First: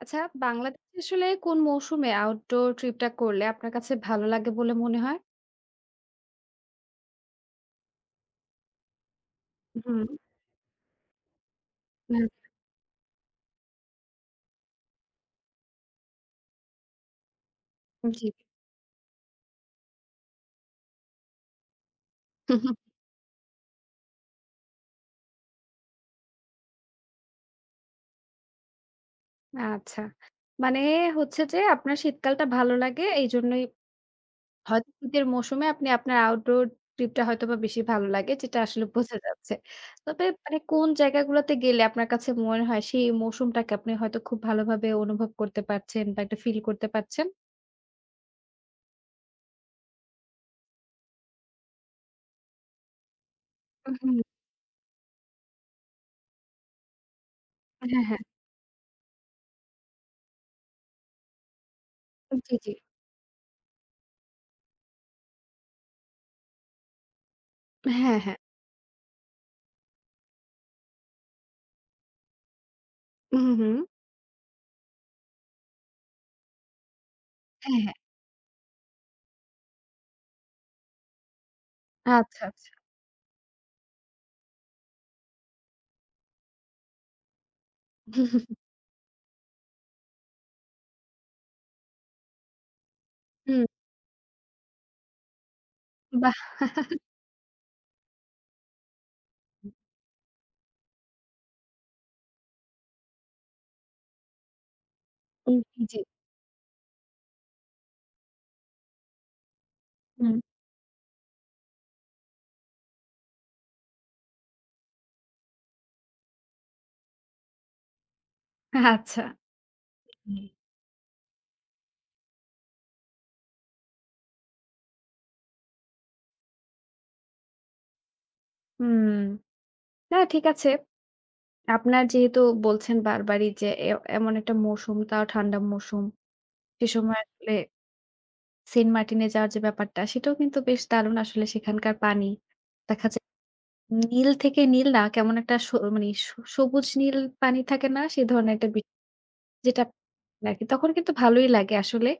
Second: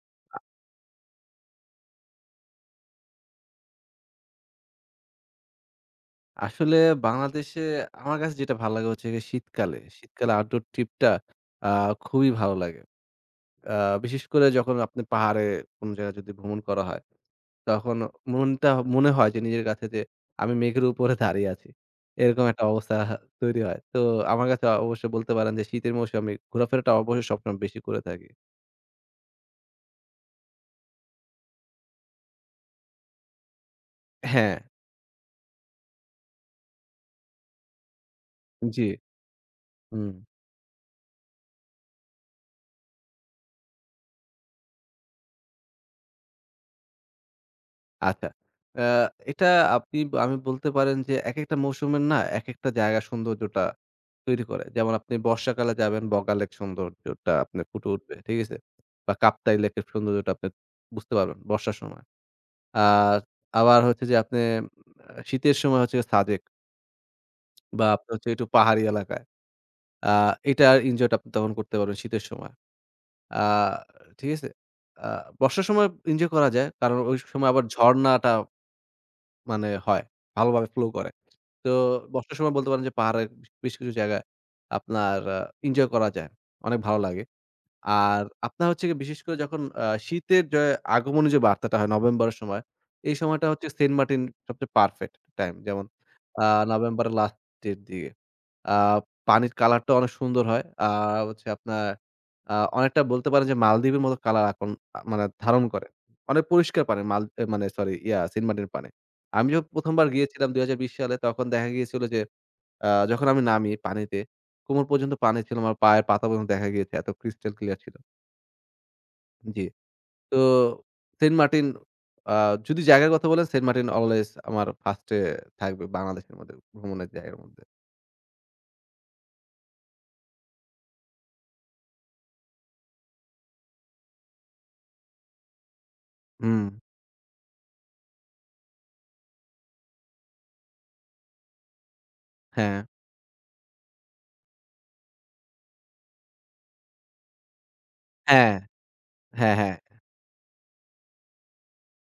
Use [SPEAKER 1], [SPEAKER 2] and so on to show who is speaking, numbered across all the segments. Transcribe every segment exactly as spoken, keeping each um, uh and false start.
[SPEAKER 1] আচ্ছা, বাংলাদেশে আসলে কোন মৌসুমে আউটডোর ট্রিপটা করলে আপনার কাছে ভালো লাগে বলে মনে হয়?
[SPEAKER 2] আসলে বাংলাদেশে আমার কাছে যেটা ভালো লাগে হচ্ছে গিয়ে শীতকালে।
[SPEAKER 1] হুম।
[SPEAKER 2] শীতকালে আউটডোর ট্রিপটা আ
[SPEAKER 1] হুম,
[SPEAKER 2] খুবই ভালো লাগে। আ বিশেষ করে যখন আপনি পাহাড়ে কোন জায়গায় যদি ভ্রমণ করা হয়, তখন
[SPEAKER 1] জি।
[SPEAKER 2] মনটা মনে হয় যে নিজের কাছে যে আমি মেঘের উপরে দাঁড়িয়ে আছি। এরকম একটা অবস্থা তৈরি হয়। তো আমার কাছে অবশ্যই বলতে পারেন যে শীতের মৌসুমে আমি ঘোরাফেরাটা অবশ্যই সবসময় বেশি করে থাকি।
[SPEAKER 1] আচ্ছা। মানে হচ্ছে যে আপনার শীতকালটা ভালো লাগে এইজন্যই
[SPEAKER 2] হ্যাঁ,
[SPEAKER 1] হয়তো শীতের মৌসুমে আপনি আপনার আউটডোর ট্রিপটা হয়তোবা বেশি ভালো লাগে যেটা
[SPEAKER 2] জি,
[SPEAKER 1] আসলে বোঝা যাচ্ছে।
[SPEAKER 2] হুম।
[SPEAKER 1] তবে মানে কোন জায়গাগুলোতে গেলে আপনার কাছে মনে হয় সেই মৌসুমটাকে আপনি হয়তো খুব ভালোভাবে অনুভব করতে পারছেন বা একটা ফিল করতে পারছেন?
[SPEAKER 2] আচ্ছা। আ এটা আপনি আমি বলতে পারেন যে, একেকটা মৌসুমের না একেকটা জায়গার সৌন্দর্যটা
[SPEAKER 1] হুম,
[SPEAKER 2] তৈরি করে। যেমন আপনি বর্ষাকালে যাবেন বগাল লেক সৌন্দর্যটা আপনার ফুটে
[SPEAKER 1] হ্যাঁ,
[SPEAKER 2] উঠবে।
[SPEAKER 1] হ্যাঁ।
[SPEAKER 2] ঠিক আছে? বা কাপ্তাই লেকের সৌন্দর্যটা আপনি বুঝতে পারবেন বর্ষার সময়।
[SPEAKER 1] জি, জি।
[SPEAKER 2] আর আবার হচ্ছে যে আপনি আ শীতের সময় হচ্ছে সাজেক বা আপনার
[SPEAKER 1] হ্যাঁ,
[SPEAKER 2] হচ্ছে
[SPEAKER 1] হ্যাঁ।
[SPEAKER 2] একটু পাহাড়ি এলাকায়। আ এটার এনজয়টা আপনি তখন করতে পারবেন শীতের সময়। আ
[SPEAKER 1] হুম, হুম।
[SPEAKER 2] ঠিক আছে? আ বর্ষার সময় এনজয় করা যায়। কারণ ওই সময় আবার
[SPEAKER 1] হ্যাঁ, হ্যাঁ।
[SPEAKER 2] ঝরনাটা মানে হয়। ভালোভাবে flow করে। তো বর্ষার
[SPEAKER 1] আচ্ছা,
[SPEAKER 2] সময় বলতে
[SPEAKER 1] আচ্ছা।
[SPEAKER 2] পারেন যে পাহাড়ের বেশ কিছু জায়গায় আপনার আ এনজয় করা যায়। অনেক ভালো লাগে। আর আপনার হচ্ছে গিয়ে বিশেষ করে যখন আ শীতের যে আগমনী যে বার্তাটা হয় নভেম্বরের সময়, এই সময়টা
[SPEAKER 1] হুম,
[SPEAKER 2] হচ্ছে সেন্ট মার্টিন সবচেয়ে পারফেক্ট টাইম। যেমন
[SPEAKER 1] বাহ!
[SPEAKER 2] আ নভেম্বরের লাস্টের দিকে। আ পানির কালারটা অনেক সুন্দর হয়। আর হচ্ছে আপনার আ অনেকটা বলতে পারেন যে মালদ্বীপের মতো কালার এখন আ মানে
[SPEAKER 1] হুম,
[SPEAKER 2] ধারণ করে।
[SPEAKER 1] জি।
[SPEAKER 2] অনেক পরিষ্কার পানি মাল এ মানে সরি ইয়া সেন্ট মার্টিনের পানি। আমি যখন প্রথম বার
[SPEAKER 1] হুম,
[SPEAKER 2] গিয়েছিলাম দুই হাজার বিশ সালে তখন দেখা গিয়েছিল যে আ যখন আমি নামি পানিতে, কোমর পর্যন্ত পানি ছিল। আমার পায়ের পাতা পর্যন্ত দেখা গিয়েছে। এত ক্রিস্টাল ক্লিয়ার ছিল।
[SPEAKER 1] আচ্ছা।
[SPEAKER 2] জি। তো
[SPEAKER 1] হুম।
[SPEAKER 2] সেন্ট মার্টিন আ যদি জায়গার কথা বলেন সেন্ট মার্টিন অলওয়েজ আমার ফার্স্ট এ থাকবে বাংলাদেশের মধ্যে ভ্রমণের জায়গার মধ্যে।
[SPEAKER 1] হুম, না ঠিক আছে। আপনার যেহেতু বলছেন বারবারই যে এ এমন একটা মৌসুম তাও ঠান্ডা মৌসুম।
[SPEAKER 2] হুম,
[SPEAKER 1] সে সময় আসলে সেন্ট মার্টিনে যাওয়ার যে ব্যাপারটা সেটাও কিন্তু বেশ দারুণ আসলে সেখানকার পানি।
[SPEAKER 2] হ্যাঁ।
[SPEAKER 1] দেখা যায় নীল থেকে নীল না কেমন একটা স মানে স সবুজ নীল পানি থাকে না? সে
[SPEAKER 2] হ্যাঁ,
[SPEAKER 1] ধরনের একটা বি
[SPEAKER 2] হ্যাঁ, হ্যাঁ।
[SPEAKER 1] যেটা আরকি তখন কিন্তু ভালোই লাগে আসলে।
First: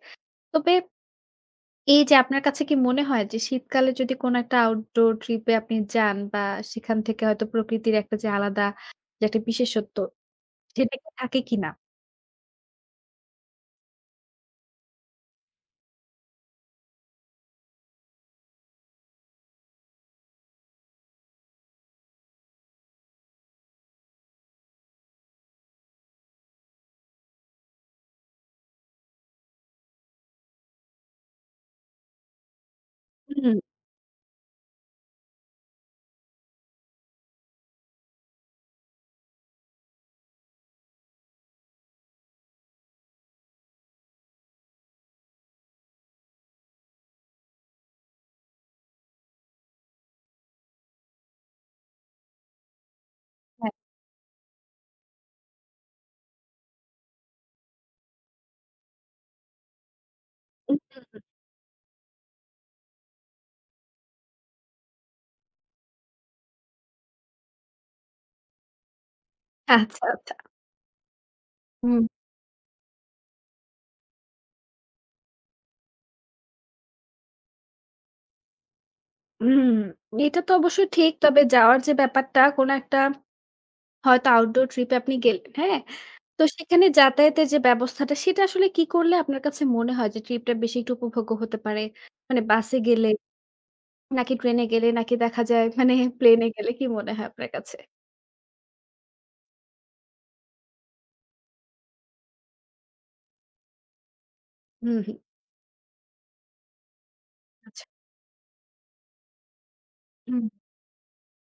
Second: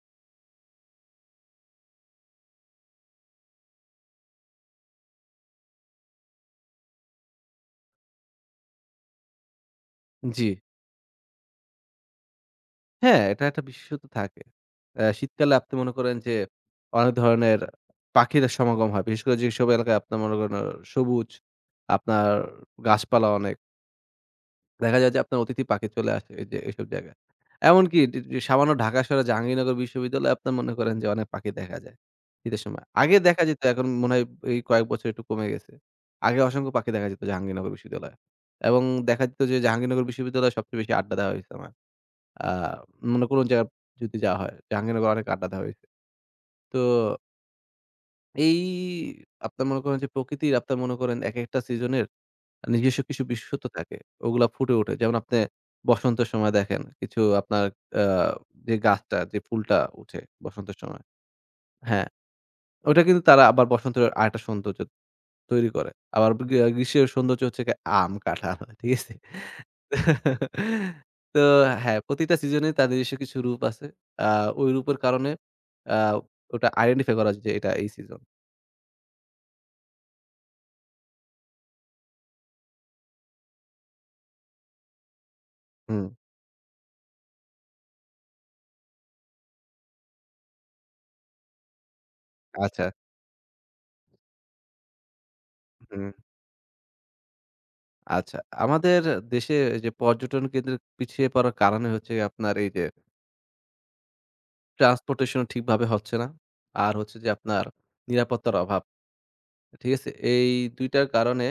[SPEAKER 1] তবে এই যে আপনার কাছে কি মনে হয় যে শীতকালে যদি কোনো একটা আউটডোর ট্রিপ এ আপনি যান বা সেখান থেকে হয়তো প্রকৃতির একটা যে আলাদা যে একটা বিশেষত্ব
[SPEAKER 2] জি।
[SPEAKER 1] সেটা কি থাকে কিনা?
[SPEAKER 2] হ্যাঁ, এটা একটা বিশেষত্ব থাকে। অ্যা শীতকালে আপনি মনে করেন যে অনেক ধরনের পাখির সমাগম হয়। বিশেষ করে যেসব এলাকায় আপনার মনে করেন আহ, সবুজ, আপনার গাছপালা অনেক দেখা যায় যে আপনার অতিথি পাখি চলে আসে এই যে এইসব জায়গায়। এমনকি ডি ডি সামান্য ঢাকা শহরে জাহাঙ্গীরনগর বিশ্ববিদ্যালয়ে আপনার মনে করেন যে অনেক পাখি দেখা যায় শীতের সময়। আগে দেখা
[SPEAKER 1] হুম,
[SPEAKER 2] যেত এখন মনে হয় এই কয়েক বছর একটু কমে গেছে। আগে অসংখ্য পাখি দেখা যেত জাহাঙ্গীরনগর বিশ্ববিদ্যালয়ে। এবং দেখা যেত যে জাহাঙ্গীরনগর বিশ্ববিদ্যালয়ে সবচেয়ে বেশি আড্ডা দেওয়া হইছে আমার। আ মানে কোন জায়গায় যদি যাওয়া হয় জাহাঙ্গীরনগরে অনেক আড্ডা দেওয়া হইছে। তো এই আপনার মনে করেন যে প্রকৃতির আপনার মনে করেন একেকটা সিজনের নিজস্ব কিছু বিশেষত্ব
[SPEAKER 1] হ্যাঁ।
[SPEAKER 2] থাকে। ওগুলা ফুটে ওঠে। যেমন আপনি বসন্তের সময় দেখেন কিছু আপনার আ যে গাছটা যে ফুলটা উঠে বসন্তের
[SPEAKER 1] উম
[SPEAKER 2] সময়। হ্যাঁ, ওটা কিন্তু তারা আবার বসন্তের আরেকটা সৌন্দর্য তৈরি করে। আবার গ্রী গ্রীষ্মের সৌন্দর্য হচ্ছে গিয়ে আম, কাঁঠাল। ঠিক আছে?
[SPEAKER 1] আচ্ছা, আচ্ছা।
[SPEAKER 2] তো হ্যাঁ,
[SPEAKER 1] হুম,
[SPEAKER 2] প্রতিটা সিজনে তার নিজস্ব কিছু রূপ আছে। আ ওই রূপের কারণে আ ওটা আইডেন্টিফাই করা যায় যে এটা এই সিজন।
[SPEAKER 1] হুম। এটা তো অবশ্যই ঠিক। তবে যাওয়ার যে ব্যাপারটা কোনো একটা হয়তো আউটডোর ট্রিপ এ আপনি গেলেন, হ্যাঁ?
[SPEAKER 2] হুম,
[SPEAKER 1] তো সেখানে যাতায়াতের যে ব্যবস্থাটা সেটা আসলে কি করলে আপনার কাছে মনে হয় যে ট্রিপটা বেশি একটু উপভোগ্য হতে পারে? মানে বাসে
[SPEAKER 2] আচ্ছা।
[SPEAKER 1] গেলে নাকি ট্রেনে গেলে নাকি দেখা যায় মানে
[SPEAKER 2] হুম।
[SPEAKER 1] প্লেনে গেলে কি মনে হয় আপনার কাছে?
[SPEAKER 2] আচ্ছা, আমাদের দেশে এই যে পর্যটন কেন্দ্রের পিছিয়ে পড়ার কারণে হচ্ছে গিয়ে আপনার এই যে
[SPEAKER 1] হুম, হুম।
[SPEAKER 2] ট্রান্সপোর্টেশন ঠিকভাবে হচ্ছে না। আর হচ্ছে যে আপনার
[SPEAKER 1] আচ্ছা।
[SPEAKER 2] নিরাপত্তার অভাব। ঠিক আছে?
[SPEAKER 1] হুম।
[SPEAKER 2] এই দুই টার কারণে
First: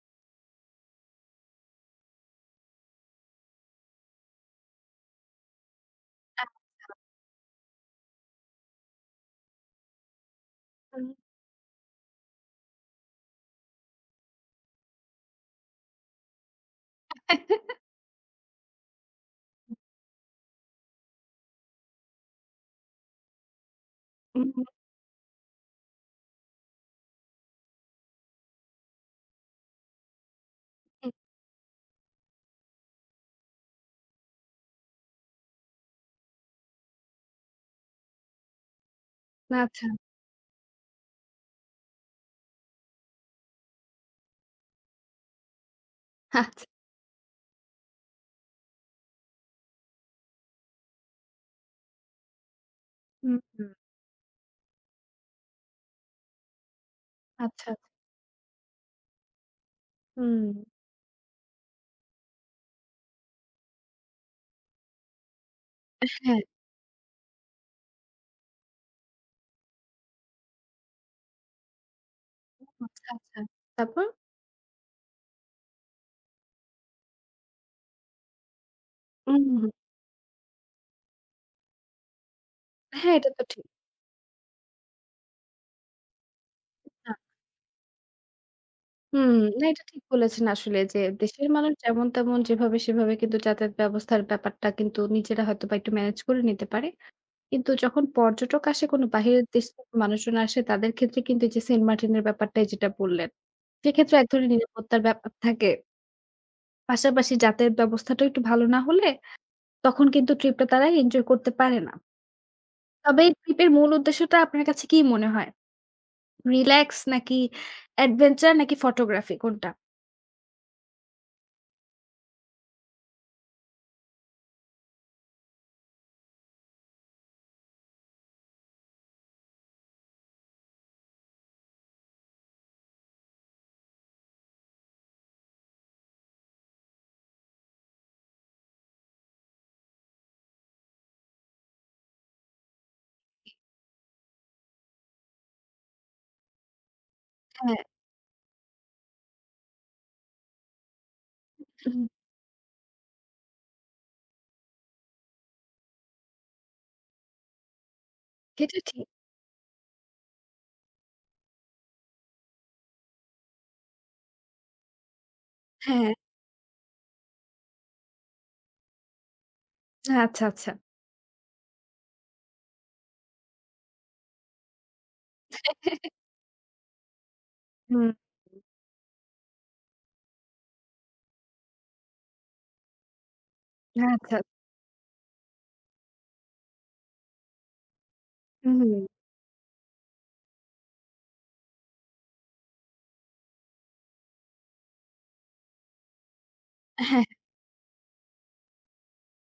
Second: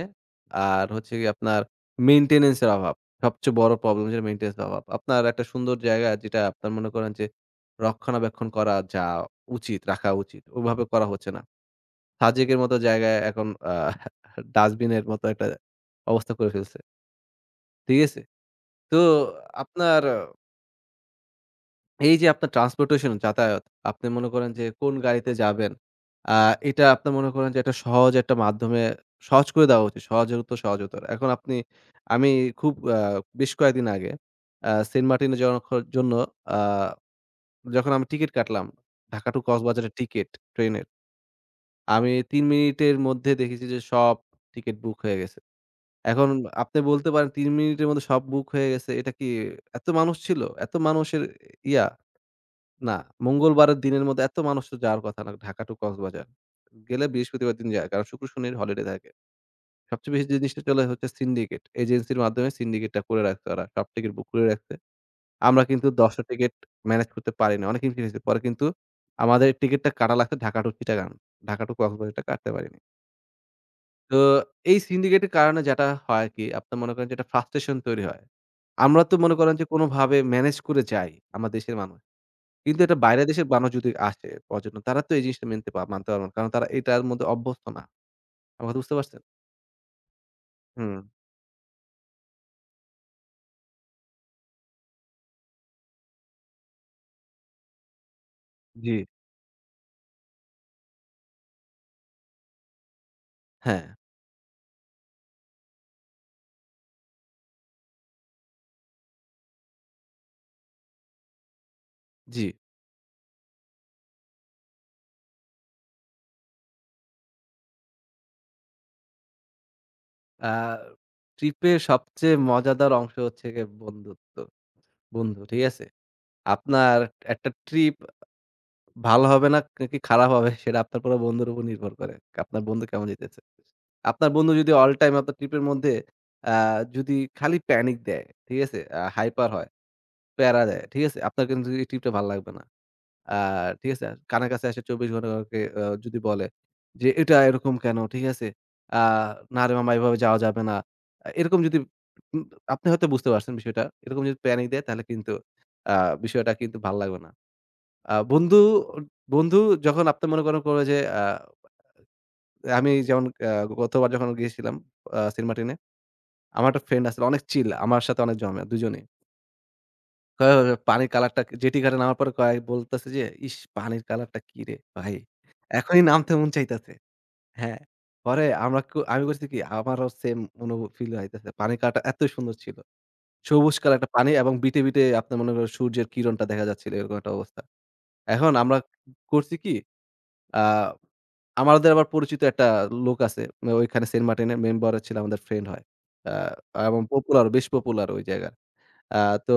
[SPEAKER 2] আর হচ্ছে গিয়ে আপনার মেইনটেন্যান্স এর অভাব। সবচেয়ে বড় প্রবলেম যেটা মেইনটেন্যান্স এর অভাব। আপনার একটা সুন্দর জায়গা যেটা
[SPEAKER 1] এখন
[SPEAKER 2] আপনার মনে করেন যে রক্ষণাবেক্ষণ করা যা উচিত, রাখা উচিত ওভাবে করা হচ্ছে না। সাজেকের মতো জায়গায় এখন আ ডাস্টবিনের মতো একটা অবস্থা করে ফেলছে। ঠিক আছে? তো আপনার এই যে আপনার ট্রান্সপোর্টেশন যাতায়াত, আপনি মনে
[SPEAKER 1] হুম,
[SPEAKER 2] করেন যে
[SPEAKER 1] হুম,
[SPEAKER 2] কোন গাড়িতে যাবেন, আ এটা আপনি মনে করেন যে একটা সহজ একটা মাধ্যমে সহজ করে দেওয়া উচিত। সহজতর, সহজতর।
[SPEAKER 1] হুম।
[SPEAKER 2] এখন আপনি আমি খুব আ বেশ কয়েকদিন আগে আ সেন্ট মার্টিনে যাওয়ার খ জন্য আ যখন আমি টিকিট কাটলাম, ঢাকা টু
[SPEAKER 1] আচ্ছা,
[SPEAKER 2] কক্সবাজারের টিকিট ট্রেনের। আমি তিন মিনিটের মধ্যে দেখেছি যে সব টিকিট বুক হয়ে গেছে। এখন
[SPEAKER 1] আচ্ছা।
[SPEAKER 2] আপনি বলতে পারেন তিন মিনিটের মধ্যে সব বুক হয়ে গেছে। এটা কি এত মানুষ ছিল? এত মানুষের ইয়া? না,
[SPEAKER 1] হুম, হুম।
[SPEAKER 2] মঙ্গলবারের দিনের মধ্যে এত মানুষ তো যাওয়ার কথা না ঢাকা টু কক্সবাজার। গেলে বৃহস্পতিবার দিন
[SPEAKER 1] আচ্ছা, আচ্ছা।
[SPEAKER 2] যায়। কারণ শুক্র, শনির হলিডে থাকে। সবচেয়ে বেশি যে
[SPEAKER 1] হুম।
[SPEAKER 2] জিনিসটা চলে হচ্ছে সিন্ডিকেট। এজেন্সির মাধ্যমে সিন্ডিকেটটা করে রাখছে ওরা। সব টিকেট বুক করে রাখছে। আমরা কিন্তু দশ টা
[SPEAKER 1] হ্যাঁ।
[SPEAKER 2] টিকেট ম্যানেজ করতে পারি না। অনেক হিমশিম হয়েছে। পরে কিন্তু আমাদের টিকেটটা কাটা লাগছে ঢাকা টু চিটাগাং। ঢাকা টু কক্সবাজারটা কাটতে পারিনি।
[SPEAKER 1] আচ্ছা, আচ্ছা। তারপর?
[SPEAKER 2] তো এই সিন্ডিকেটের কারণে যেটা হয় কি আপনার মনে করেন যে একটা ফ্রাস্ট্রেশন তৈরি হয়। আমরা তো মনে
[SPEAKER 1] হুম,
[SPEAKER 2] করেন
[SPEAKER 1] হুম,
[SPEAKER 2] যে
[SPEAKER 1] হুম।
[SPEAKER 2] কোনোভাবে ম্যানেজ করে যাই, আমার দেশের মানুষ। কিন্তু এটা
[SPEAKER 1] হ্যাঁ,
[SPEAKER 2] বাইরের
[SPEAKER 1] এটা তো
[SPEAKER 2] দেশের
[SPEAKER 1] ঠিক।
[SPEAKER 2] মানুষ যদি আসে পর্যটন, তারা তো এই জিনিসটা মেনতে পা মানতে পারবে না। কারণ তারা এটার
[SPEAKER 1] না।
[SPEAKER 2] মধ্যে অভ্যস্ত না। আমার কথা বুঝতে পারছেন?
[SPEAKER 1] হুম, না এটা ঠিক বলেছেন আসলে
[SPEAKER 2] হুম,
[SPEAKER 1] যে দেশের মানুষ যেমন তেমন যেভাবে সেভাবে কিন্তু যাতায়াত ব্যবস্থার ব্যাপারটা কিন্তু নিজেরা হয়তোবা একটু ম্যানেজ করে নিতে পারে। কিন্তু যখন পর্যটক আসে
[SPEAKER 2] জি,
[SPEAKER 1] কোনো বাহিরের দেশ থেকে মানুষজন আসে তাদের ক্ষেত্রে কিন্তু এই যে সেন্ট মার্টিনের ব্যাপারটাই যেটা বললেন,
[SPEAKER 2] হ্যাঁ,
[SPEAKER 1] সেক্ষেত্রে এক ধরনের নিরাপত্তার ব্যাপার থাকে। পাশাপাশি যাতায়াত ব্যবস্থাটাও একটু ভালো না হলে তখন কিন্তু ট্রিপটা তারা এনজয় করতে পারে না।
[SPEAKER 2] জি।
[SPEAKER 1] তবে ট্রিপের মূল উদ্দেশ্যটা আপনার কাছে কি মনে হয়? রিল্যাক্স নাকি অ্যাডভেঞ্চার নাকি ফটোগ্রাফি কোনটা?
[SPEAKER 2] আ ট্রিপের সবচেয়ে মজাদার অংশ হচ্ছে গিয়ে বন্ধুত্ব। বন্ধু, ঠিক আছে? আপনার একটা ট্রিপ ভালো হবে না নাকি খারাপ হবে সেটা আপনার পুরো বন্ধুর উপর নির্ভর করে। আপনার বন্ধু কেমন যেতেছে। আপনার বন্ধু যদি অল টাইম আপনার ট্রিপের মধ্যে আ যদি খালি প্যানিক দেয়, ঠিক আছে? আ হাইপার হয়, প্যারা দেয়, ঠিক আছে? আপনার কিন্তু এই ট্রিপটা ভাল লাগবে না। আ ঠিক আছে? কানের কাছে এসে চব্বিশ ঘন্টা ওকে আ যদি বলে যে, "এটা এরকম
[SPEAKER 1] হ্যাঁ,
[SPEAKER 2] কেন?" ঠিক আছে? আ "না রে মামা এভাবে যাওয়া যাবে না।" আ এরকম যদি
[SPEAKER 1] হুম,
[SPEAKER 2] উম আপনি হয়তো বুঝতে পারছেন বিষয়টা। এরকম যদি প্যানিক দেয় তাহলে কিন্তু আ বিষয়টা কিন্তু ভাল লাগবে না। আ বন্ধু
[SPEAKER 1] এটা ঠিক।
[SPEAKER 2] বন্ধু যখন আপনি মনে করেন করবে যে আ আমি যেমন আ গতবার যখন গিয়েছিলাম আ সিনেমা টেনে,
[SPEAKER 1] হ্যাঁ,
[SPEAKER 2] আমার একটা ফ্রেন্ড আছিল অনেক চিল আমার সাথে অনেক জমে দুজনেই।
[SPEAKER 1] আচ্ছা,
[SPEAKER 2] কয়
[SPEAKER 1] আচ্ছা।
[SPEAKER 2] হবে, পানির কালারটা জেটি ঘাটে নামার পরে কয় বলতেছে যে, "ইস! পানির কালারটা কি রে ভাই! এখনই নামতে মন চাইতেছে।" হ্যাঁ।
[SPEAKER 1] হুম,
[SPEAKER 2] পরে আমরা ক আমি করছি কি আমারও সেম অনুভূ ফিল হইতেছে। পানির কালারটা এতই সুন্দর ছিল। সবুজ কালার একটা পানি
[SPEAKER 1] আচ্ছা।
[SPEAKER 2] এবং বিটে, বিটে আপনার মনে করেন সূর্যের কিরণটা দেখা যাচ্ছিল এরকম একটা অবস্থা। এখন আমরা
[SPEAKER 1] হুম।
[SPEAKER 2] করছি কি আ আমাদের আবার পরিচিত একটা লোক আছে। ওইখানে সেন্ট মার্টিনের মেম্বারও ছিল আমাদের ফ্রেন্ড হয়। আ এবং পপুলার বেশ পপুলার ওই জায়গার। আ তো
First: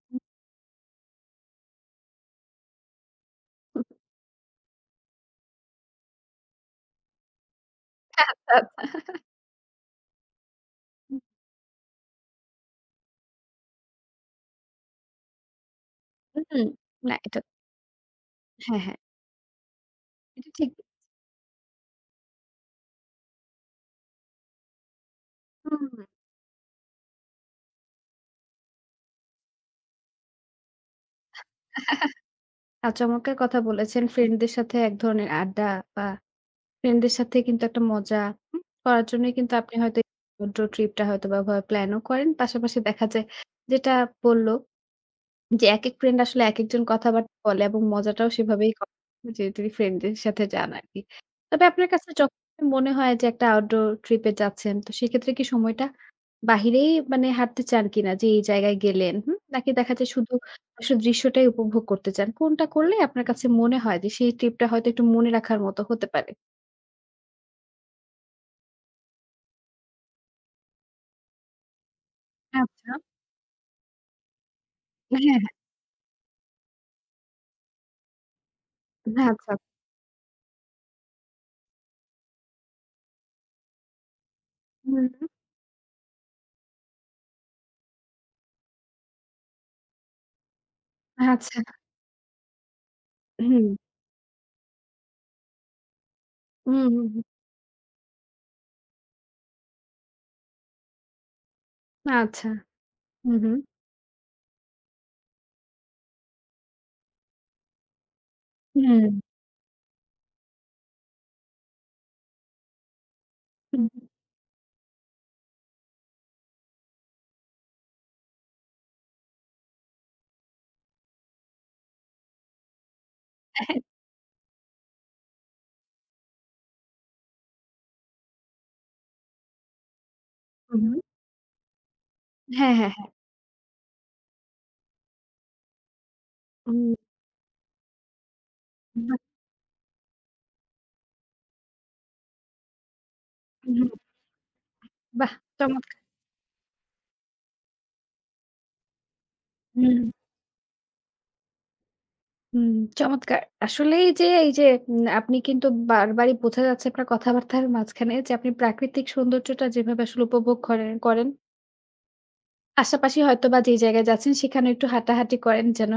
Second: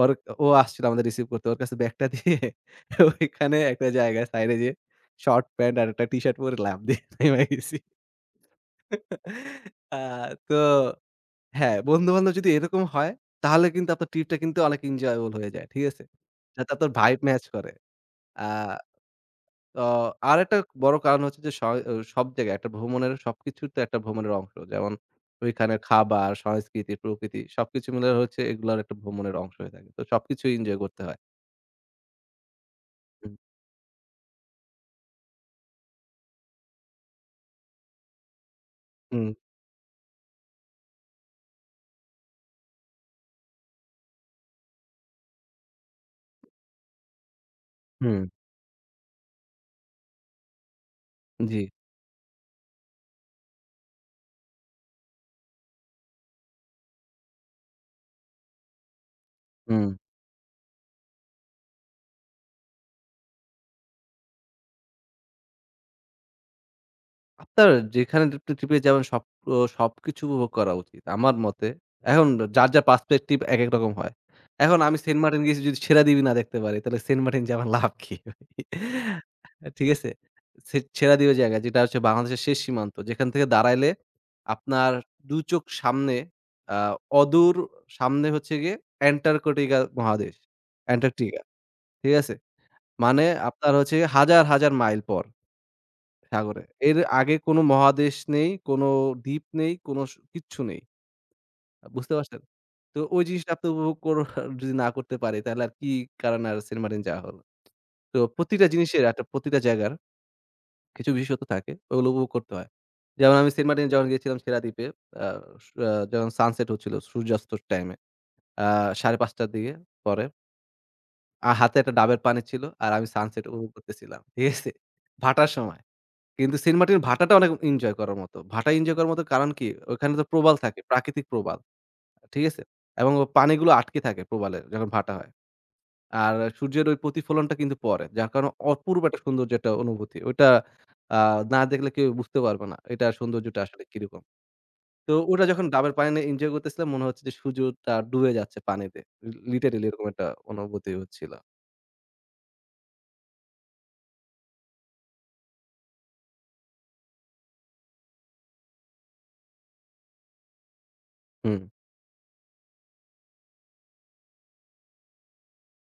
[SPEAKER 2] ওর ও আসছিল আমাদের রিসিভ করতে। ওর কাছে ব্যাগটা দিয়ে ওইখানে একটা জায়গায় সাইডে যেয়ে শর্ট প্যান্ট আর একটা টি-শার্ট পরে লাফ দিয়ে নেমে গেছি।
[SPEAKER 1] হ্যাঁ, আচ্ছা, আচ্ছা।
[SPEAKER 2] আ তো হ্যাঁ, বন্ধু-বান্ধব যদি এরকম হয় তাহলে কিন্তু আপনার ট্রিপটা কিন্তু অনেক এনজয়েবল হয়ে যায়। ঠিক আছে?
[SPEAKER 1] হুম,
[SPEAKER 2] যাতে আপনার
[SPEAKER 1] না
[SPEAKER 2] ভাইব
[SPEAKER 1] এটা
[SPEAKER 2] ম্যাচ করে। আ
[SPEAKER 1] হ্যাঁ, হ্যাঁ।
[SPEAKER 2] তো
[SPEAKER 1] এটা
[SPEAKER 2] আরেকটা
[SPEAKER 1] ঠিক।
[SPEAKER 2] বড় কারণ হচ্ছে যে স অ সব জায়গায় একটা ভ্রমণের সবকিছু তো একটা ভ্রমণের অংশ। যেমন ওইখানের
[SPEAKER 1] হুম।
[SPEAKER 2] খাবার, সংস্কৃতি, প্রকৃতি সবকিছু মিলে হচ্ছে এগুলার একটা ভ্রমণের অংশ হয়ে থাকে। তো সবকিছুই এনজয় করতে হয়।
[SPEAKER 1] আর
[SPEAKER 2] হুম,
[SPEAKER 1] চমৎকার কথা বলেছেন। ফ্রেন্ডদের সাথে এক ধরনের আড্ডা বা ফ্রেন্ডদের সাথে কিন্তু একটা মজা হুম? করার
[SPEAKER 2] হুম,
[SPEAKER 1] জন্যই কিন্তু আপনি হয়তো এই সমুদ্র ট্রিপটা হয়তোবা ওভাবে প্ল্যানও করেন। পাশাপাশি দেখা যায় যেটা বলল যে একেক ফ্রেন্ড আসলে একেকজন কথাবার্তা বলে এবং
[SPEAKER 2] হুম,
[SPEAKER 1] মজাটাও সেভাবেই করে যে তিনি ফ্রেন্ডদের সাথে যান আরকি।
[SPEAKER 2] জি,
[SPEAKER 1] তবে আপনার কাছে যখন মনে হয় যে একটা আউটডোর ট্রিপে যাচ্ছেন, তো সেক্ষেত্রে কি সময়টা বাহিরেই মানে হাঁটতে চান কিনা? যে এই জায়গায় গেলেন, হুম? নাকি
[SPEAKER 2] হুম।
[SPEAKER 1] দেখা যায় শুধু আসলে দৃশ্যটাই উপভোগ করতে চান? কোনটা করলে আপনার কাছে মনে হয় যে সেই ট্রিপটা হয়তো একটু মনে রাখার মতো হতে পারে?
[SPEAKER 2] আপনার যেখানে আপনি ট্রিপে যাবেন সব ও সবকিছু উপভোগ করা উচিত। আমার মতে। এখন যার, যার
[SPEAKER 1] আচ্ছা।
[SPEAKER 2] পার্সপেক্টিভ একেক রকম হয়। এখন আমি সেন্ট
[SPEAKER 1] হ্যাঁ,
[SPEAKER 2] মার্টিন
[SPEAKER 1] হ্যাঁ।
[SPEAKER 2] গেছি যদি সেরাদ্বীপই না দেখতে পারি, তাহলে সেন্ট মার্টিন যেয়ে আমার লাভ কি?
[SPEAKER 1] আচ্ছা।
[SPEAKER 2] ঠিক আছে? সে সেরাদ্বীপের জায়গা যেটা হচ্ছে বাংলাদেশের শেষ সীমান্ত। যেখান থেকে দাঁড়াইলে আপনার
[SPEAKER 1] হুম, হুম।
[SPEAKER 2] দুই চোখ সামনে আ অদূর সামনে হচ্ছে গিয়ে অ্যান্টার্কটিকা মহাদেশ। অ্যান্টার্কটিকা।
[SPEAKER 1] আচ্ছা।
[SPEAKER 2] ঠিক আছে? মানে
[SPEAKER 1] হুম।
[SPEAKER 2] আপনার হচ্ছে হাজার, হাজার মাইল পর। সাগরে।
[SPEAKER 1] হুম,
[SPEAKER 2] এর
[SPEAKER 1] হুম, হুম।
[SPEAKER 2] আগে কোনো মহাদেশ নেই, কোনো দ্বীপ নেই, কোনো স কিচ্ছু নেই। আ বুঝতে পারছেন?
[SPEAKER 1] আচ্ছা।
[SPEAKER 2] তো ওই
[SPEAKER 1] হুম,
[SPEAKER 2] জিনিসটা
[SPEAKER 1] হুম।
[SPEAKER 2] আপনি উপভোগ কর যদি না করতে পারি তাহলে আর কি কারণে আর সেন্ট মার্টিন যাওয়া হলো। তো প্রতিটা জিনিসের
[SPEAKER 1] হুম।
[SPEAKER 2] একটা প্রতিটা জায়গার কিছু বিশেষত্ব থাকে। ওগুলো উপভোগ করতে হয়। যেমন আমি সেন্ট
[SPEAKER 1] হুম।
[SPEAKER 2] মার্টিনে যখন গিয়েছিলাম সেরা দ্বীপে আ স যখন সানসেট হচ্ছিল সূর্যাস্তর টাইমে। আ পাঁচটা ত্রিশ র দিকে পরে। আর হাতে একটা ডাবের পানি ছিল। আর আমি সানসেট উপভোগ
[SPEAKER 1] হ্যাঁ।
[SPEAKER 2] করতেছিলাম। ঠিক আছে? ভাটার সময়। কিন্তু সেন্ট মার্টিন ভাটাটা অনেক এনজয় করার মতো। ভাটা এনজয় করার মতো কারণ কি? ওখানে তো প্রবাল থাকে,
[SPEAKER 1] হুম। হুম।
[SPEAKER 2] প্রাকৃতিক প্রবাল। ঠিক আছে?
[SPEAKER 1] হ্যাঁ, হ্যাঁ, হ্যাঁ।
[SPEAKER 2] এবং ও পানিগুলো আটকে থাকে প্রবালে যখন ভাটা হয়। আর সূর্যের
[SPEAKER 1] হুম।
[SPEAKER 2] ওই প্রতিফলনটা কিন্তু পড়ে। যার কারণে অপূর্ব
[SPEAKER 1] বাহ!
[SPEAKER 2] একটা সৌন্দর্য একটা অনুভূতি। ওইটা আ না দেখলে কেউ বুঝতে পারবে না। এটার সৌন্দর্যটা আসলে
[SPEAKER 1] হুম।
[SPEAKER 2] কিরকম। তো
[SPEAKER 1] বাহ!
[SPEAKER 2] ওটা যখন ডাবের
[SPEAKER 1] চমৎকার।
[SPEAKER 2] পানি নিয়ে এনজয় করতেছিলাম মনে হচ্ছে যে সূর্যটা ডুবে যাচ্ছে পানিতে। লি লিটারেলি
[SPEAKER 1] হুম,
[SPEAKER 2] এরকম একটা অনুভূতি হচ্ছিল।
[SPEAKER 1] হুম। চমৎকার। আসলেই যে এই যে উম আপনি কিন্তু বারবারই বোঝা যাচ্ছে আপনার কথাবার্তার মাঝখানে যে আপনি প্রাকৃতিক সৌন্দর্যটা যেভাবে আসলে উপভোগ করেন করেন
[SPEAKER 2] হুম,
[SPEAKER 1] পাশাপাশি হয়তোবা যেই জায়গায় যাচ্ছেন সেখানে একটু হাঁটাহাঁটি করেন যেন।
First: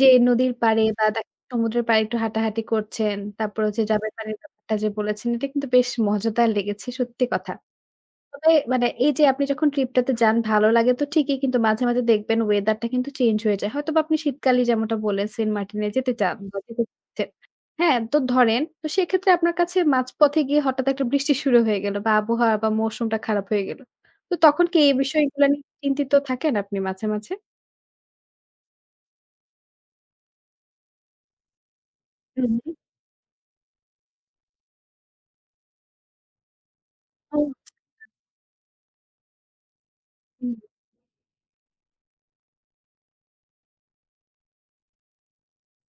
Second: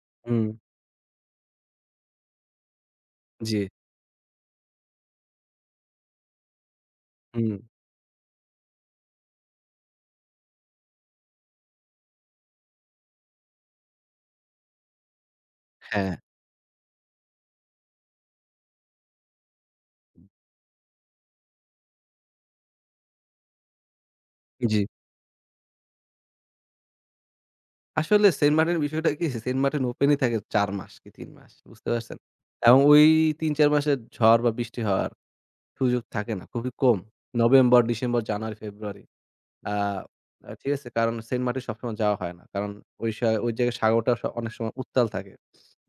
[SPEAKER 1] যে
[SPEAKER 2] হুম,
[SPEAKER 1] নদীর পাড়ে বা দে সমুদ্রের পাড়ে একটু হাঁটাহাঁটি করছেন।
[SPEAKER 2] জি,
[SPEAKER 1] তারপর হচ্ছে ডাবের পানির ব্যাপারটা যে বলেছেন এটা কিন্তু বেশ মজাদার লেগেছে সত্যি
[SPEAKER 2] হুম,
[SPEAKER 1] কথা। তবে মানে এই যে আপনি যখন ট্রিপটাতে যান ভালো লাগে তো ঠিকই কিন্তু মাঝে, মাঝে দেখবেন ওয়েদারটা কিন্তু চেঞ্জ হয়ে যায়। হয়তোবা আপনি শীতকালেই যেমনটা বললেন সেন্ট মার্টিনে যেতে
[SPEAKER 2] হ্যাঁ,
[SPEAKER 1] চান বা যেতে চাচ্ছেন। হ্যাঁ, তো ধরেন তো সেক্ষেত্রে আপনার কাছে মাঝপথে গিয়ে হঠাৎ একটা বৃষ্টি শুরু হয়ে গেল বা আবহাওয়া বা মৌসুমটা খারাপ হয়ে গেল। তো তখন
[SPEAKER 2] জি।
[SPEAKER 1] কি এই বিষয়গুলা নিয়ে চিন্তিত থাকেন আপনি মাঝে, মাঝে?
[SPEAKER 2] আসলে সেন্ট মার্টিনের বিষয়টা কি? সেন্ট মার্টিন ওপেনই থাকে চার মাস কি তিন মাস। বুঝতে পারছেন?
[SPEAKER 1] হুম, হুম।
[SPEAKER 2] এবং ওই তিন চার মাসের ঝড় বা বৃষ্টি হওয়ার সুযোগ থাকে না। খুবই কম।
[SPEAKER 1] ও
[SPEAKER 2] নভেম্বর, ডিসেম্বর, জানুয়ারি, ফেব্রুয়ারি। আ আ
[SPEAKER 1] হুম,
[SPEAKER 2] ঠিক আছে? কারণ সেন্ট মার্টিন সবসময় যাওয়া হয় না। কারণ ওই সা ওই জায়গায় সাগরটা স অনেক সময় উত্তাল থাকে।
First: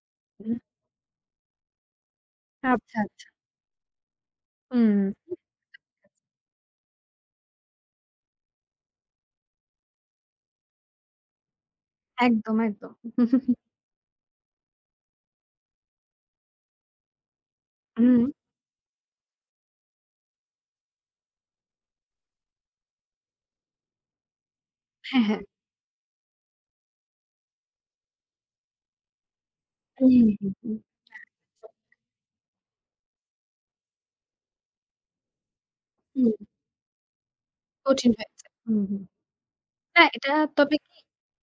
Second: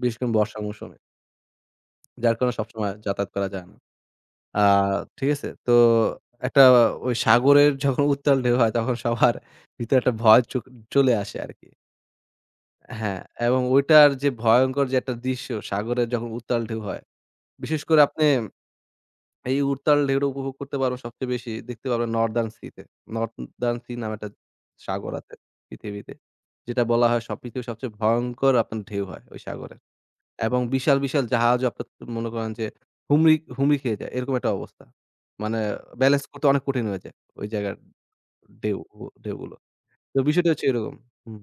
[SPEAKER 2] বিশেষ করে
[SPEAKER 1] হুম।
[SPEAKER 2] বর্ষা মৌসুমে। যার কারণে সবসময়
[SPEAKER 1] আচ্ছা, আচ্ছা।
[SPEAKER 2] যাতায়াত করা যায় না। আ
[SPEAKER 1] হুম।
[SPEAKER 2] ঠিক আছে? তো একটা ওই সাগরের যখন উত্তাল ঢেউ হয় তখন সবার ভিতরে একটা ভয় চোক চলে আসে আরকি।
[SPEAKER 1] একদম, একদম।
[SPEAKER 2] হ্যাঁ, এবং ওইটার যে ভয়ংকর যে একটা দৃশ্য সাগরের যখন উত্তাল ঢেউ হয়। বিশেষ করে
[SPEAKER 1] হুম,
[SPEAKER 2] আপনি এই উত্তাল ঢেউটা উপভোগ করতে পারবেন সবচেয়ে বেশি দেখতে পারবেন নর্দার্ন সিতে। নর্দার্ন সি নামে একটা সাগর
[SPEAKER 1] হ্যাঁ,
[SPEAKER 2] আছে
[SPEAKER 1] হ্যাঁ।
[SPEAKER 2] পৃথিবীতে। যেটা বলা হয় সব পৃথিবীর সবচেয়ে ভয়ংকর আপনার ঢেউ হয় ওই সাগরের।
[SPEAKER 1] হুম, হুম,
[SPEAKER 2] এবং
[SPEAKER 1] হুম।
[SPEAKER 2] বিশাল,
[SPEAKER 1] আচ্ছা।
[SPEAKER 2] বিশাল জাহাজও আপনার মনে করেন যে হুমড়ি, হুমড়ি খেয়ে যায়। এরকম একটা অবস্থা। মানে ব্যালেন্স
[SPEAKER 1] হুম,
[SPEAKER 2] করতে অনেক কঠিন হয়ে যায় ওই জায়গার
[SPEAKER 1] কঠিন হয়ে যায়।
[SPEAKER 2] ঢেউ
[SPEAKER 1] হুম, হুম।
[SPEAKER 2] ঢেউগুলো।
[SPEAKER 1] না,
[SPEAKER 2] তো
[SPEAKER 1] এটা
[SPEAKER 2] বিষয়টা হচ্ছে
[SPEAKER 1] তবে
[SPEAKER 2] এরকম। হুম,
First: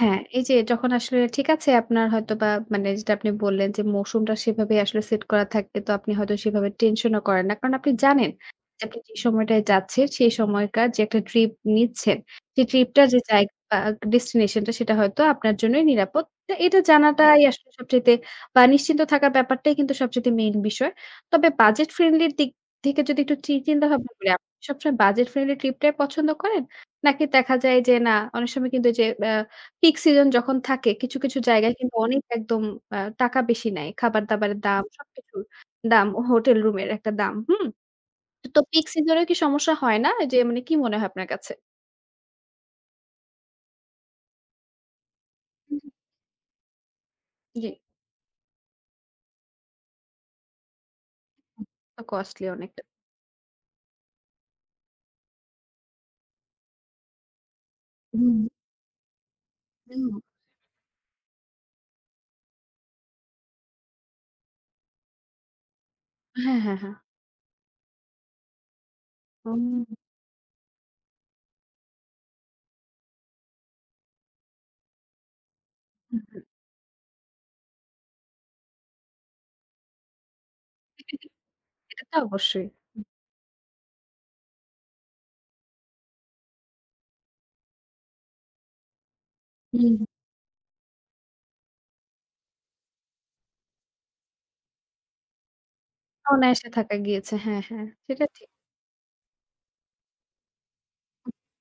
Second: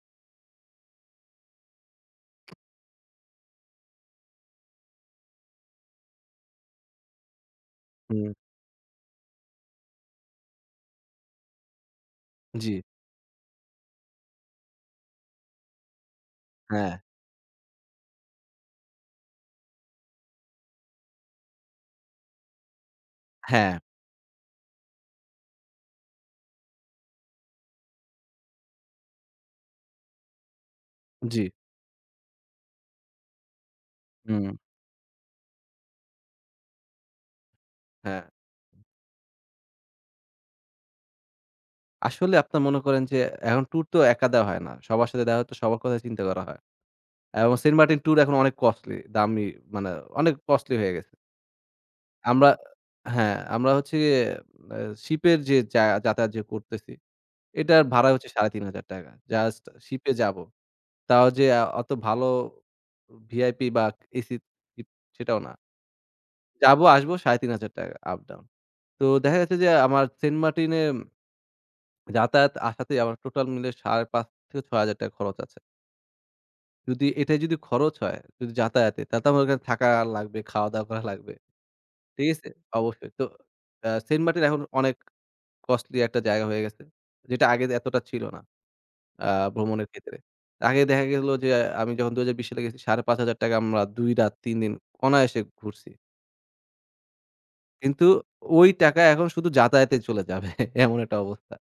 [SPEAKER 1] হ্যাঁ, এই যে যখন আসলে ঠিক আছে আপনার হয়তোবা মানে যেটা আপনি বললেন যে মৌসুমটা সেভাবে আসলে সেট করা থাকে তো আপনি হয়তো সেভাবে টেনশনও করেন না। কারণ আপনি জানেন
[SPEAKER 2] হুম,
[SPEAKER 1] যে আপনি যে সময়টায় যাচ্ছেন সেই সময়কার যে একটা ট্রিপ নিচ্ছেন, সেই
[SPEAKER 2] জি।
[SPEAKER 1] ট্রিপটার যে জায়গা বা ডেস্টিনেশন টা সেটা হয়তো আপনার জন্যই নিরাপদ। তো এটা
[SPEAKER 2] হ্যাঁ,
[SPEAKER 1] জানাটাই আসলে সবচাইতে বা নিশ্চিন্ত থাকার ব্যাপারটাই কিন্তু সবচাইতে মেইন বিষয়। তবে বাজেট ফ্রেন্ডলি র দিক থেকে যদি একটু চি
[SPEAKER 2] হ্যাঁ,
[SPEAKER 1] চিন্তা ভাবনা করি, আপনি সবসময় বাজেট ফ্রেন্ডলি ট্রিপটাই পছন্দ করেন? নাকি দেখা যায় যে না অনেক সময় কিন্তু এই যে আ পিক সিজন যখন থাকে কিছু, কিছু
[SPEAKER 2] জি।
[SPEAKER 1] জায়গায় কিন্তু অনেক একদম আ টাকা বেশি নেয়।
[SPEAKER 2] হুম,
[SPEAKER 1] খাবার-দাবারের দাম, সবকিছুর দাম, হোটেল রুমের একটা দাম। হুম?
[SPEAKER 2] হ্যাঁ।
[SPEAKER 1] তো পিক সিজন এ কি সমস্যা হয় না? যে মানে কি মনে হয় আপনার কাছে?
[SPEAKER 2] আসলে আপনার মনে করেন যে এখন ট্যুর তো একা দেওয়া হয় না। সবার সাথে দেওয়া হয় তো
[SPEAKER 1] হুম,
[SPEAKER 2] সবার
[SPEAKER 1] হুম।
[SPEAKER 2] কথা চিন্তা করা হয়। এবং
[SPEAKER 1] জি,
[SPEAKER 2] সেন্ট মার্টিন ট্যুর এখন অনেক কস্টলি, দামি মানে অনেক কস্টলি হয়ে গেছে।
[SPEAKER 1] তো কস্টলি
[SPEAKER 2] আমরা
[SPEAKER 1] অনেকটা।
[SPEAKER 2] হ্যাঁ, আমরা হচ্ছে গিয়ে আ শিপের যে যা যাতায়াত যে করতেছি, এটার ভাড়া হচ্ছে
[SPEAKER 1] হুম,
[SPEAKER 2] ৳তিন হাজার পাঁচশো জাস্ট শিপে
[SPEAKER 1] হুম।
[SPEAKER 2] যাবো। তাও যে আ অত ভালো ভিআইপি বা এসি সিট সেটাও না।
[SPEAKER 1] হ্যাঁ, হ্যাঁ,
[SPEAKER 2] যাবো,
[SPEAKER 1] হ্যাঁ।
[SPEAKER 2] আসবো ৳তিন হাজার পাঁচশো আপ ডাউন। তো দেখা
[SPEAKER 1] ও
[SPEAKER 2] যাচ্ছে যে আমার সেন্ট মার্টিনে যাতায়াত আসাতে আমার টোটাল মিলে ৳পাঁচ হাজার পাঁচশো-ছয় হাজার খরচ আছে।
[SPEAKER 1] হুম, হুম।
[SPEAKER 2] যদি এটাই যদি খরচ হয়, যদি যাতায়াতে তাতে আমার ওখানে থাকা লাগবে, খাওয়া-দাওয়া করা লাগবে।
[SPEAKER 1] এটা তো
[SPEAKER 2] ঠিক আছে?
[SPEAKER 1] অবশ্যই।
[SPEAKER 2] অবশ্যই। তো আ সেন্ট মার্টিন এখন অনেক কস্টলি একটা জায়গা হয়ে গেছে। যেটা আগে এতটা ছিল না আ ভ্রমণের
[SPEAKER 1] হুম।
[SPEAKER 2] ক্ষেত্রে। আগে দেখা গেল যে আমি যখন দুই হাজার বিশ সালে গেছি ৳পাঁচ হাজার পাঁচশো আমরা দুই রাত তিন দিন অনায়াসে ঘুরছি।
[SPEAKER 1] অনায়াসে থাকা গিয়েছে। হ্যাঁ, হ্যাঁ।
[SPEAKER 2] কিন্তু
[SPEAKER 1] সেটা ঠিক।
[SPEAKER 2] ওই টাকা এখন শুধু যাতায়াতে চলে যাবে এমন একটা অবস্থা।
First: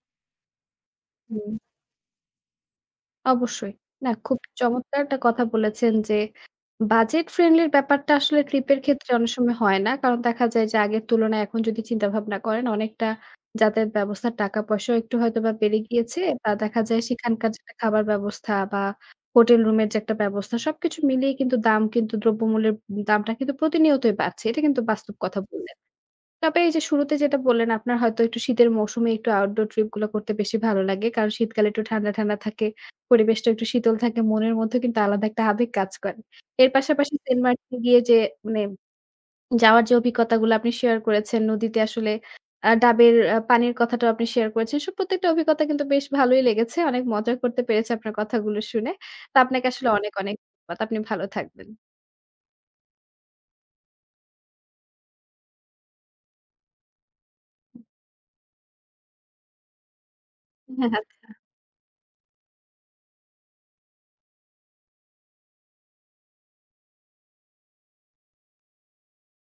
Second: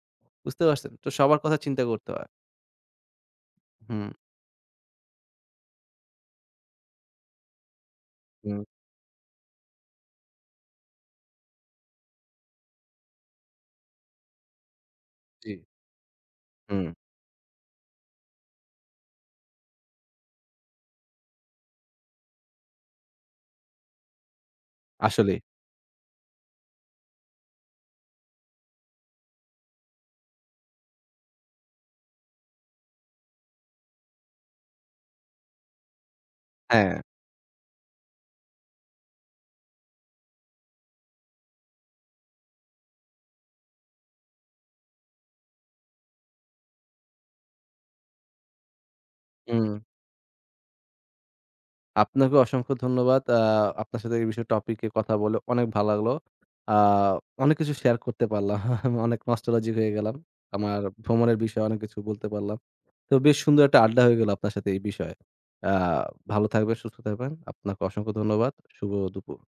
[SPEAKER 2] বুঝতে পারছেন? তো সবার
[SPEAKER 1] হুম।
[SPEAKER 2] কথা চিন্তা করতে হয়।
[SPEAKER 1] অবশ্যই।
[SPEAKER 2] হুম,
[SPEAKER 1] না খুব চমৎকার একটা কথা বলেছেন যে, বাজেট ফ্রেন্ডলি এর ব্যাপারটা আসলে
[SPEAKER 2] হুম,
[SPEAKER 1] ট্রিপ এর ক্ষেত্রে অনেক সময় হয় না। কারণ দেখা যায় যে আগের তুলনায় এখন যদি চিন্তাভাবনা করেন অনেকটা যাতায়াত ব্যবস্থা, টাকা পয়সাও একটু
[SPEAKER 2] জি,
[SPEAKER 1] হয়তোবা বেড়ে গিয়েছে। বা দেখা
[SPEAKER 2] হুম।
[SPEAKER 1] যায় সেখানকার যে একটা খাবার ব্যবস্থা বা হোটেল রুমের যে একটা ব্যবস্থা সবকিছু মিলিয়ে কিন্তু দাম কিন্তু দ্রব্যমূল্যের দামটা কিন্তু প্রতিনিয়তই বাড়ছে। এটা কিন্তু বাস্তব
[SPEAKER 2] আসলেই।
[SPEAKER 1] কথা বললেন। তবে এই যে শুরুতে যেটা বললেন আপনার হয়তো একটু শীতের মৌসুমে একটু আউটডোর ট্রিপ গুলো করতে বেশি ভালো লাগে। কারণ শীতকালে একটু ঠান্ডা, ঠান্ডা থাকে। পরিবেশটা একটু শীতল থাকে। মনের মধ্যেও কিন্তু আলাদা একটা আবেগ কাজ করে। এর
[SPEAKER 2] হ্যাঁ,
[SPEAKER 1] পাশাপাশি সেন্ট মার্টিন গিয়ে যে মানে যাওয়ার যে অভিজ্ঞতাগুলো আপনি শেয়ার করেছেন, নদীতে আসলে আ ডাবের আ পানির কথাটাও আপনি শেয়ার করেছেন। সব প্রত্যেকটা অভিজ্ঞতা কিন্তু বেশ ভালোই লেগেছে। অনেক মজা করতে পেরেছি আপনার কথাগুলো শুনে। তো আপনাকে
[SPEAKER 2] হুম।
[SPEAKER 1] আসলে অনেক, অনেক ধন্যবাদ। আপনি ভালো থাকবেন।
[SPEAKER 2] আপনাকে অসংখ্য ধন্যবাদ। আ আপনার সাথে এই বিষয়ে টপিকে কথা বলে অনেক ভালো লাগলো। আ অনেক কিছু শেয়ার করতে পারলাম। আমি অনেক নস্টালজিক হয়ে গেলাম। আমার
[SPEAKER 1] হ্যাঁ,
[SPEAKER 2] ভ্রমণের বিষয়ে অনেক কিছু বলতে পারলাম। তো বেশ সুন্দর একটা আড্ডা হয়ে গেল আপনার সাথে এই বিষয়ে। আ ভালো থাকবেন, সুস্থ থাকবেন। আপনাকে অসংখ্য ধন্যবাদ। শুভ দুপুর।